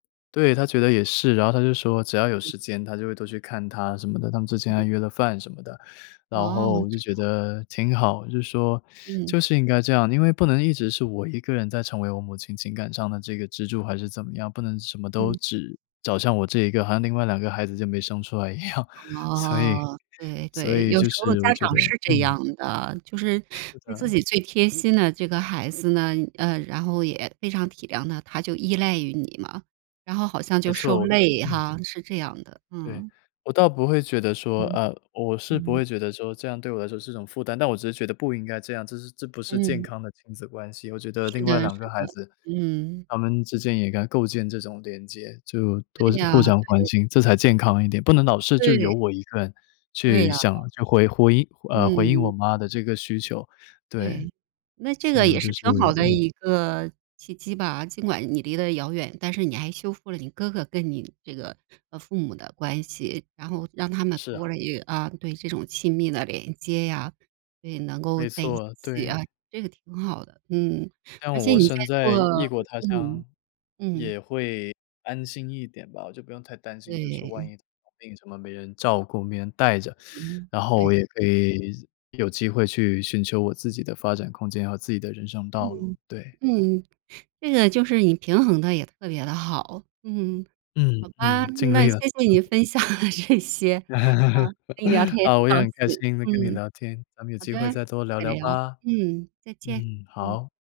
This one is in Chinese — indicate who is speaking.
Speaker 1: 对，他觉得也是，然后他就说，只要有
Speaker 2: 嗯。
Speaker 1: 时间他就会多去看她什么的，他们之前还约了饭什么的。然
Speaker 2: 哦，
Speaker 1: 后我就
Speaker 2: 这
Speaker 1: 觉得
Speaker 2: 样。
Speaker 1: 挺好，就是说，
Speaker 2: 嗯。
Speaker 1: 就是应该这样，因为不能一直是我一个人在成为我母亲情感上的这个支柱还是怎么样，不能什么都
Speaker 2: 嗯。
Speaker 1: 只找向我这一个，好像另外两个孩子就没生出来一样。所以
Speaker 2: 哦。对
Speaker 1: 所
Speaker 2: 对，
Speaker 1: 以
Speaker 2: 有
Speaker 1: 就
Speaker 2: 时候
Speaker 1: 是
Speaker 2: 家
Speaker 1: 我觉
Speaker 2: 长
Speaker 1: 得
Speaker 2: 是这
Speaker 1: 嗯。
Speaker 2: 样的，就是
Speaker 1: 是
Speaker 2: 对自
Speaker 1: 的。
Speaker 2: 己最贴心的这个孩子呢，呃，然后也非常体谅他，他就依赖于你嘛，然后好像
Speaker 1: 没
Speaker 2: 就受
Speaker 1: 错，
Speaker 2: 累
Speaker 1: 嗯。
Speaker 2: 哈，是这样的，
Speaker 1: 对。
Speaker 2: 嗯。
Speaker 1: 我倒不会觉得说
Speaker 2: 嗯。
Speaker 1: 呃，我是不
Speaker 2: 嗯。
Speaker 1: 会觉得说这样对我来说是种负担，但我只是觉得不应该这样，这是这不是健
Speaker 2: 嗯。
Speaker 1: 康的亲子关系。我觉得
Speaker 2: 是
Speaker 1: 另外
Speaker 2: 的
Speaker 1: 两个
Speaker 2: 是
Speaker 1: 孩
Speaker 2: 的，
Speaker 1: 子，
Speaker 2: 嗯。
Speaker 1: 他们之间也该构建这种连接，就
Speaker 2: 对
Speaker 1: 多互
Speaker 2: 呀，
Speaker 1: 相关
Speaker 2: 对。
Speaker 1: 心，这才健康一点。不能老是就
Speaker 2: 对。
Speaker 1: 由我一个人，
Speaker 2: 对
Speaker 1: 去
Speaker 2: 呀。
Speaker 1: 想去回回应呃，回应我
Speaker 2: 嗯。
Speaker 1: 妈的这个需求。对。
Speaker 2: 对。那这
Speaker 1: 所
Speaker 2: 个
Speaker 1: 以我
Speaker 2: 也
Speaker 1: 就
Speaker 2: 是
Speaker 1: 是，
Speaker 2: 挺好的
Speaker 1: 嗯。
Speaker 2: 一个契机吧。尽管你离得遥远，但是你还修复了你哥哥跟你这个，呃，父母的关系，然后让他们
Speaker 1: 是
Speaker 2: 多
Speaker 1: 啊。
Speaker 2: 了一个啊，对，这种亲密的连接呀，所以能够
Speaker 1: 没
Speaker 2: 在一
Speaker 1: 错，
Speaker 2: 起啊，
Speaker 1: 对。
Speaker 2: 这个挺好的。嗯，
Speaker 1: 这
Speaker 2: 而
Speaker 1: 样
Speaker 2: 且
Speaker 1: 我
Speaker 2: 你
Speaker 1: 身
Speaker 2: 在
Speaker 1: 在
Speaker 2: 做
Speaker 1: 异异国他
Speaker 2: 嗯，
Speaker 1: 乡，
Speaker 2: 嗯。
Speaker 1: 也会安心一点吧。我就不用太担心，就是说万
Speaker 2: 对。
Speaker 1: 一生病什么没人照顾、没人带着。
Speaker 2: 嗯，
Speaker 1: 然后
Speaker 2: 对。
Speaker 1: 我也可以有机会去寻求我自己的发展空间和自己的人生道路，
Speaker 2: 嗯，
Speaker 1: 对。
Speaker 2: 嗯。这个就是你平衡得也特别地好，嗯。
Speaker 1: 嗯，
Speaker 2: 好吧，
Speaker 1: 嗯，尽
Speaker 2: 那
Speaker 1: 力了。
Speaker 2: 谢谢你
Speaker 1: 嗯。
Speaker 2: 分享的这些，啊，跟你聊 天也
Speaker 1: 好，
Speaker 2: 很
Speaker 1: 我
Speaker 2: 高
Speaker 1: 也很开
Speaker 2: 兴，
Speaker 1: 心能跟你
Speaker 2: 嗯。
Speaker 1: 聊天，咱们有
Speaker 2: 好
Speaker 1: 机
Speaker 2: 的，
Speaker 1: 会再多聊
Speaker 2: 再
Speaker 1: 聊
Speaker 2: 聊，
Speaker 1: 吧。
Speaker 2: 嗯，再见，
Speaker 1: 嗯，
Speaker 2: 嗯。
Speaker 1: 好。